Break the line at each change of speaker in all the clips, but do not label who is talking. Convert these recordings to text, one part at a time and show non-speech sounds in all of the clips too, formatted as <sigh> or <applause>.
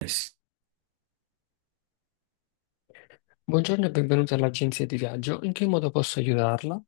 Yes.
Buongiorno e benvenuta all'agenzia di viaggio. In che modo posso aiutarla?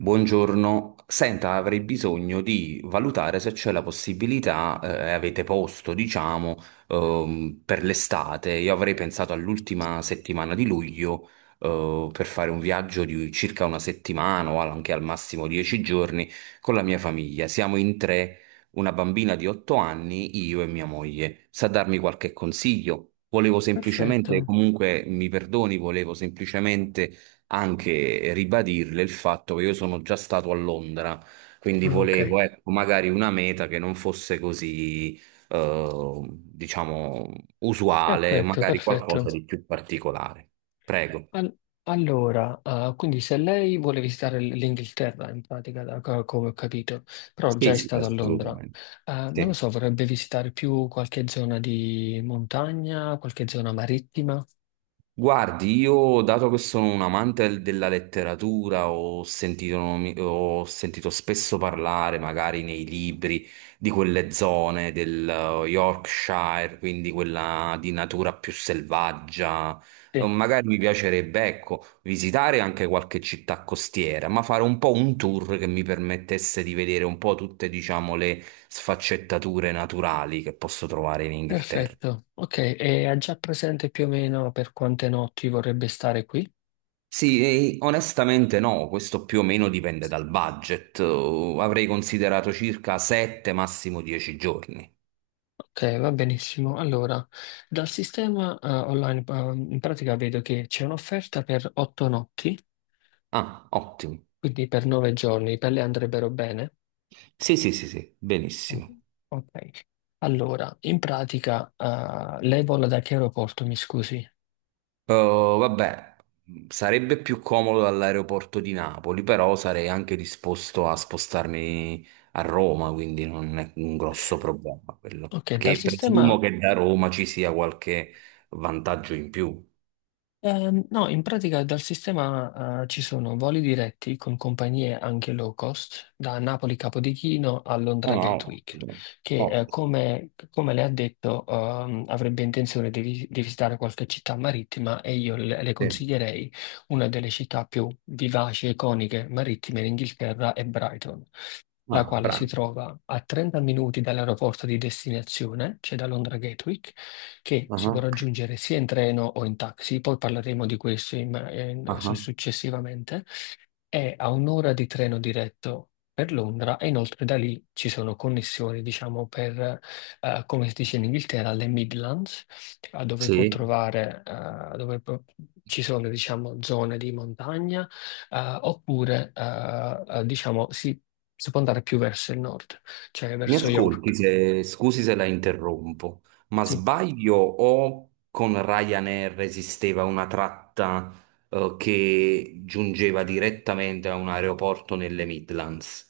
Buongiorno, senta, avrei bisogno di valutare se c'è la possibilità, avete posto, diciamo, per l'estate. Io avrei pensato all'ultima settimana di luglio, per fare un viaggio di circa una settimana o anche al massimo 10 giorni con la mia famiglia. Siamo in tre, una bambina di 8 anni, io e mia moglie. Sa darmi qualche consiglio? Volevo semplicemente,
Perfetto.
comunque mi perdoni, volevo semplicemente anche ribadirle il fatto che io sono già stato a Londra, quindi
Ah, ok.
volevo, ecco, magari una meta che non fosse così, diciamo, usuale,
Perfetto,
magari
perfetto.
qualcosa di più particolare. Prego.
Al- allora, quindi se lei vuole visitare l'Inghilterra, in pratica, come ho capito, però già
Sì,
è
sì,
stata a Londra.
assolutamente.
Non lo
Sì.
so, vorrebbe visitare più qualche zona di montagna, qualche zona marittima?
Guardi, io dato che sono un amante della letteratura, ho sentito spesso parlare, magari nei libri, di quelle zone del Yorkshire, quindi quella di natura più selvaggia. Eh,
Sì.
Magari mi piacerebbe, ecco, visitare anche qualche città costiera, ma fare un po' un tour che mi permettesse di vedere un po' tutte, diciamo, le sfaccettature naturali che posso trovare in Inghilterra.
Perfetto. Ok, e ha già presente più o meno per quante notti vorrebbe stare qui?
Sì, e onestamente no, questo più o meno dipende dal budget. Avrei considerato circa 7, massimo 10 giorni.
Ok, va benissimo. Allora, dal sistema online, in pratica vedo che c'è un'offerta per 8 notti,
Ah, ottimo.
quindi per 9 giorni, per lei andrebbero bene?
Sì, sì, sì, sì, benissimo.
Mm. Ok. Allora, in pratica, lei vola da che aeroporto, mi scusi?
Vabbè, sarebbe più comodo dall'aeroporto di Napoli, però sarei anche disposto a spostarmi a Roma, quindi non è un grosso problema quello.
Ok, dal
Perché presumo
sistema
che da Roma ci sia qualche vantaggio in più.
No, in pratica dal sistema ci sono voli diretti con compagnie anche low cost da Napoli Capodichino a
Ah,
Londra
no,
Gatwick,
ottimo.
che
Ottimo,
come le ha detto avrebbe intenzione di, di visitare qualche città marittima, e io le
sì.
consiglierei una delle città più vivaci e iconiche marittime in Inghilterra è Brighton, la
Ah,
quale si
bravo.
trova a 30 minuti dall'aeroporto di destinazione, cioè da Londra Gatwick, che si può
Ah,
raggiungere sia in treno o in taxi, poi parleremo di questo
ah, ah.
successivamente. È a 1 ora di treno diretto per Londra, e inoltre da lì ci sono connessioni, diciamo, per, come si dice in Inghilterra, le Midlands, dove può
Sì,
trovare, ci sono, diciamo, zone di montagna, oppure, diciamo, si può andare più verso il nord, cioè
mi
verso
ascolti
York.
se, scusi se la interrompo, ma
Sì.
sbaglio o con Ryanair esisteva una tratta che giungeva direttamente a un aeroporto nelle Midlands?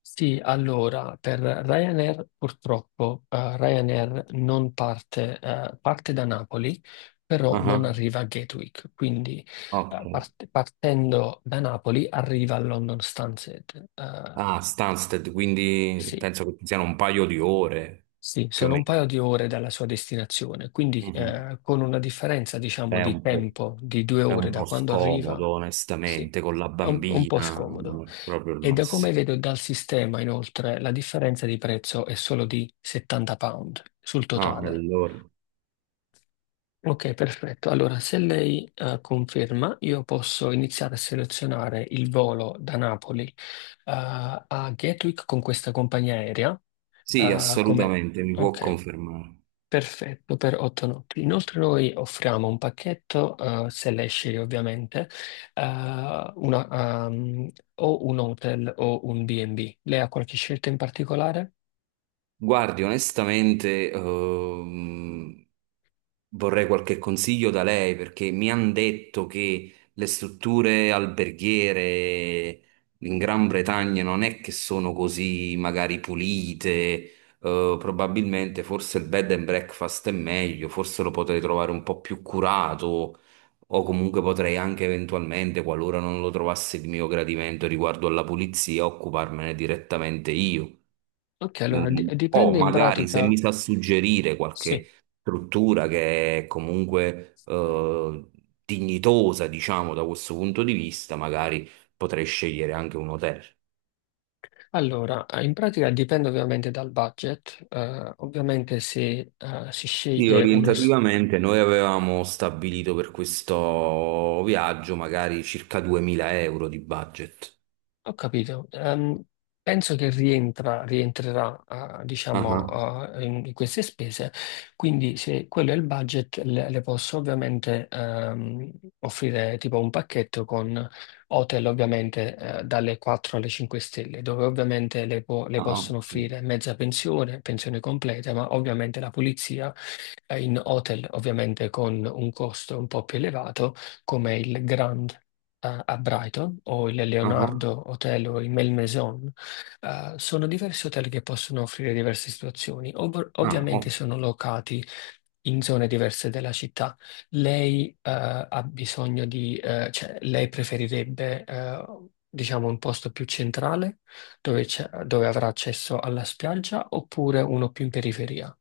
Sì, allora per Ryanair purtroppo Ryanair non parte, parte da Napoli, però
Ah,
non arriva a Gatwick, quindi
ok.
partendo da Napoli arriva a London Stansted.
Ah, Stansted, quindi
Sì.
penso che ci siano un paio di ore
Sì,
più o
sono un paio
meno.
di ore dalla sua destinazione, quindi
Mhm.
con una differenza, diciamo,
È
di
un po',
tempo di due
è
ore
un
da
po'
quando
scomodo,
arriva. Sì,
onestamente, con la
è un po'
bambina,
scomodo.
non è proprio il
E da come
massimo.
vedo dal sistema, inoltre, la differenza di prezzo è solo di 70 sterline sul
No, e
totale.
allora.
Ok, perfetto. Allora, se lei conferma, io posso iniziare a selezionare il volo da Napoli a Gatwick con questa compagnia aerea.
Sì,
eh, come...
assolutamente, mi può
Ok.
confermare.
Perfetto, per 8 notti. Inoltre noi offriamo un pacchetto, se lei sceglie ovviamente, eh, o un hotel o un B&B. Lei ha qualche scelta in particolare?
Guardi, onestamente, vorrei qualche consiglio da lei perché mi hanno detto che le strutture alberghiere in Gran Bretagna non è che sono così magari pulite, probabilmente forse il bed and breakfast è meglio, forse lo potrei trovare un po' più curato, o comunque potrei anche eventualmente, qualora non lo trovassi di mio gradimento riguardo alla pulizia, occuparmene direttamente io.
Ok, allora
O
dipende in
magari se
pratica,
mi sa suggerire
sì.
qualche struttura che è comunque dignitosa, diciamo, da questo punto di vista, magari potrei scegliere anche un hotel.
Allora, in pratica dipende ovviamente dal budget. Ovviamente se si
Sì,
sceglie uno,
orientativamente noi avevamo stabilito per questo viaggio magari circa 2000 euro di budget.
ho capito. Penso che rientrerà,
Ah,
diciamo,
ah,
in queste spese, quindi se quello è il budget, le posso ovviamente offrire tipo un pacchetto con hotel ovviamente dalle 4 alle 5 stelle, dove ovviamente le
ah,
possono
ottimo.
offrire mezza pensione, pensione completa, ma ovviamente la pulizia in hotel ovviamente con un costo un po' più elevato, come il Grand a Brighton o il
Ah, ah.
Leonardo Hotel o il Malmaison. Sono diversi hotel che possono offrire diverse situazioni.
No, no,
Ovviamente sono locati in zone diverse della città. Lei, ha bisogno di, cioè, lei preferirebbe, diciamo, un posto più centrale dove, dove avrà accesso alla spiaggia, oppure uno più in periferia?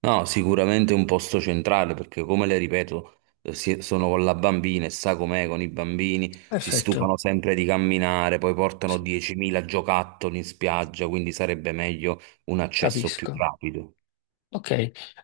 no, sicuramente è un posto centrale perché, come le ripeto, sono con la bambina e sa com'è con i bambini, si
Perfetto,
stufano sempre di camminare, poi portano
sì,
10.000 giocattoli in spiaggia, quindi sarebbe meglio un accesso più
capisco.
rapido.
Ok,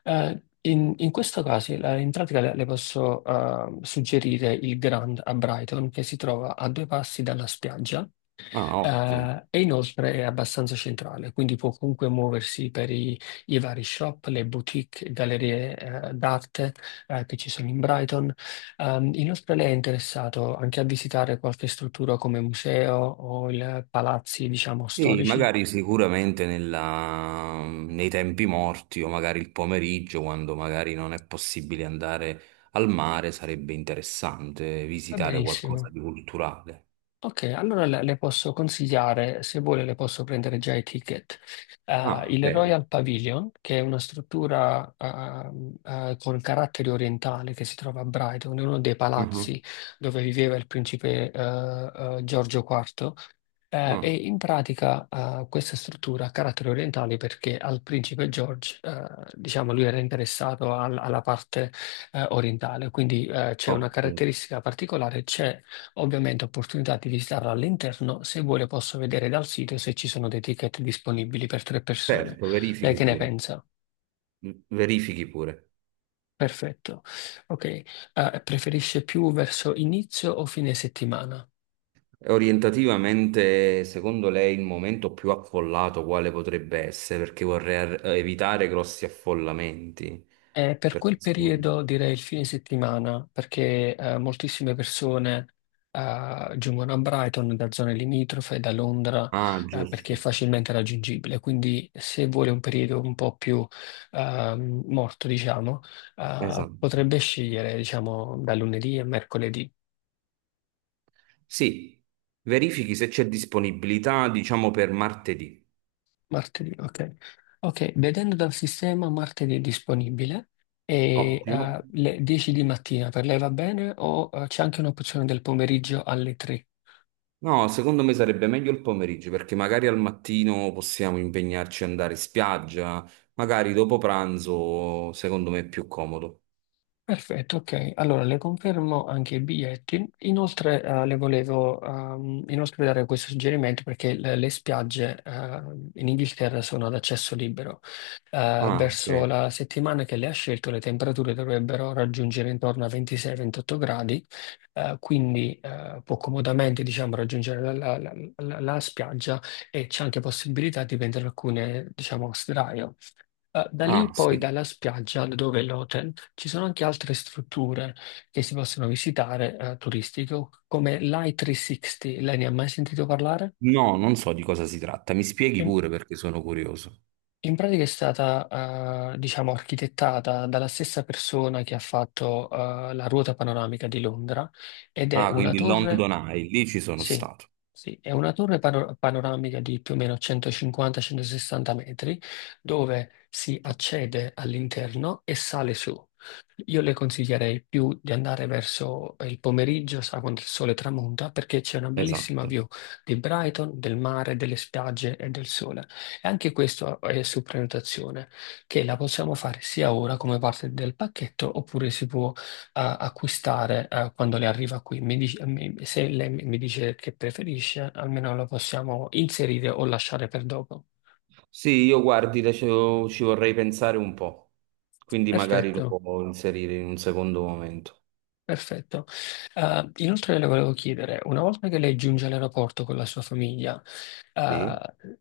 in questo caso in pratica le posso suggerire il Grand a Brighton, che si trova a due passi dalla spiaggia
Ah, ottimo.
e inoltre è abbastanza centrale, quindi può comunque muoversi per i vari shop, le boutique, gallerie d'arte che ci sono in Brighton. Inoltre lei è interessato anche a visitare qualche struttura come museo o palazzi, diciamo,
Sì,
storici?
magari sicuramente nei tempi morti o magari il pomeriggio, quando magari non è possibile andare al mare, sarebbe interessante
Va
visitare
benissimo.
qualcosa di culturale.
Ok, allora le posso consigliare, se vuole le posso prendere già i ticket.
Ah,
Il
vero.
Royal Pavilion, che è una struttura con carattere orientale che si trova a Brighton, è uno dei palazzi dove viveva il principe Giorgio IV. E
Ah,
in pratica questa struttura ha carattere orientale perché al principe George, diciamo, lui era interessato alla parte orientale, quindi c'è una
ottimo.
caratteristica particolare, c'è. Ovviamente ho opportunità di visitarlo all'interno, se vuole posso vedere dal sito se ci sono dei ticket disponibili per 3 persone.
Certo,
Lei
verifichi
che ne
pure.
pensa?
Verifichi pure.
Perfetto. Ok. Preferisce più verso inizio o fine settimana?
E orientativamente, secondo lei, il momento più affollato quale potrebbe essere? Perché vorrei ar- evitare grossi affollamenti.
Per
Per-
quel periodo direi il fine settimana, perché moltissime persone giungono a Brighton da zone limitrofe, da Londra,
Ah,
perché è
giusto.
facilmente raggiungibile. Quindi se vuole un periodo un po' più morto, diciamo,
Esatto.
potrebbe scegliere, diciamo, da lunedì a mercoledì,
Sì, verifichi se c'è disponibilità, diciamo, per martedì.
martedì, ok. Ok, vedendo dal sistema martedì è disponibile. E
Ottimo.
eh, le 10 di mattina per lei va bene, o c'è anche un'opzione del pomeriggio alle 3?
No, secondo me sarebbe meglio il pomeriggio perché magari al mattino possiamo impegnarci ad andare in spiaggia, magari dopo pranzo, secondo me è più comodo.
Perfetto, ok. Allora le confermo anche i biglietti. Inoltre le volevo inoltre dare questo suggerimento perché le spiagge in Inghilterra sono ad accesso libero.
Ah,
Verso
ok.
la settimana che lei ha scelto le temperature dovrebbero raggiungere intorno a 26-28 gradi, quindi può comodamente diciamo, raggiungere la spiaggia, e c'è anche possibilità di prendere alcune diciamo, sdraio. Da lì
Ah,
poi
sì.
dalla spiaggia dove è l'hotel ci sono anche altre strutture che si possono visitare turistiche, come l'I360. Lei ne ha mai sentito parlare?
No, non so di cosa si tratta. Mi spieghi
In,
pure perché sono curioso.
In pratica è stata diciamo architettata dalla stessa persona che ha fatto la ruota panoramica di Londra, ed è
Ah,
una
quindi
torre,
London Eye, lì ci sono
sì,
stato.
sì, è una torre panoramica di più o meno 150-160 metri, dove si accede all'interno e sale su. Io le consiglierei più di andare verso il pomeriggio, sa, quando il sole tramonta, perché c'è una bellissima
Esatto.
view di Brighton, del mare, delle spiagge e del sole. E anche questo è su prenotazione, che la possiamo fare sia ora come parte del pacchetto, oppure si può acquistare quando le arriva qui. Se lei mi dice che preferisce, almeno la possiamo inserire o lasciare per dopo.
Sì, io guardi, ci vorrei pensare un po', quindi magari lo
Perfetto.
può inserire in un secondo momento.
Perfetto. Inoltre le volevo chiedere, una volta che lei giunge all'aeroporto con la sua famiglia,
Sì,
eh,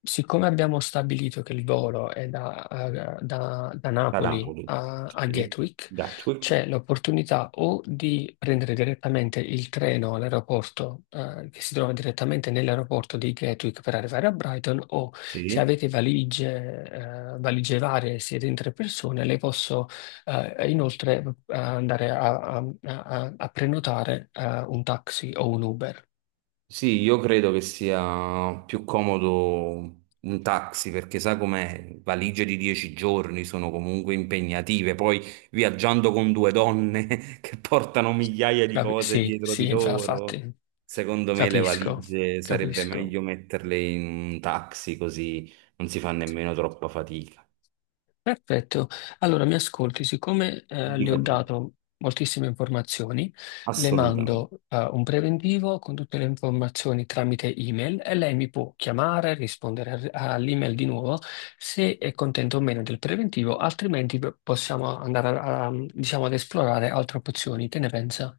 siccome abbiamo stabilito che il volo è da Napoli
Cadapoli.
a
Sì,
Gatwick, c'è
Gatwick.
l'opportunità o di prendere direttamente il treno all'aeroporto, che si trova direttamente nell'aeroporto di Gatwick per arrivare a Brighton, o se
Sì.
avete valigie, valigie varie, siete in 3 persone, le posso inoltre andare a prenotare un taxi o un Uber.
Sì, io credo che sia più comodo un taxi perché sai com'è, valigie di 10 giorni sono comunque impegnative, poi viaggiando con due donne <laughs> che portano migliaia di cose
Sì,
dietro di
sì,
loro,
infatti,
secondo me le
capisco,
valigie sarebbe
capisco.
meglio metterle in un taxi così non si fa nemmeno troppa fatica.
Perfetto, allora mi ascolti, siccome le ho
Dica pure,
dato moltissime informazioni, le
assolutamente.
mando un preventivo con tutte le informazioni tramite email, e lei mi può chiamare, rispondere all'email di nuovo se è contento o meno del preventivo, altrimenti possiamo andare diciamo, ad esplorare altre opzioni. Che ne pensa?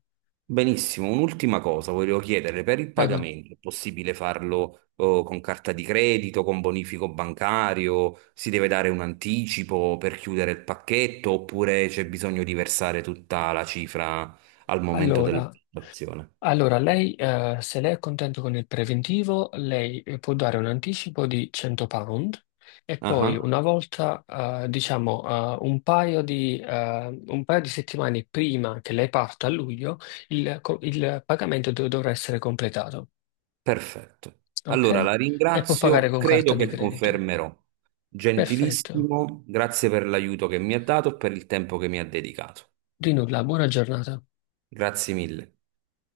Benissimo, un'ultima cosa volevo chiedere, per il
Prego.
pagamento è possibile farlo con carta di credito, con bonifico bancario, si deve dare un anticipo per chiudere il pacchetto oppure c'è bisogno di versare tutta la cifra al momento
Allora,
dell'operazione?
Allora, lei, se lei è contento con il preventivo, lei può dare un anticipo di 100 sterline, e poi
Ah,
una volta, diciamo, un paio di settimane prima che lei parta a luglio, il pagamento dovrà essere completato,
perfetto. Allora
ok?
la
E può pagare
ringrazio,
con carta
credo
di
che
credito.
confermerò.
Perfetto.
Gentilissimo, grazie per l'aiuto che mi ha dato e per il tempo che mi ha dedicato.
Di nulla, buona giornata.
Grazie mille.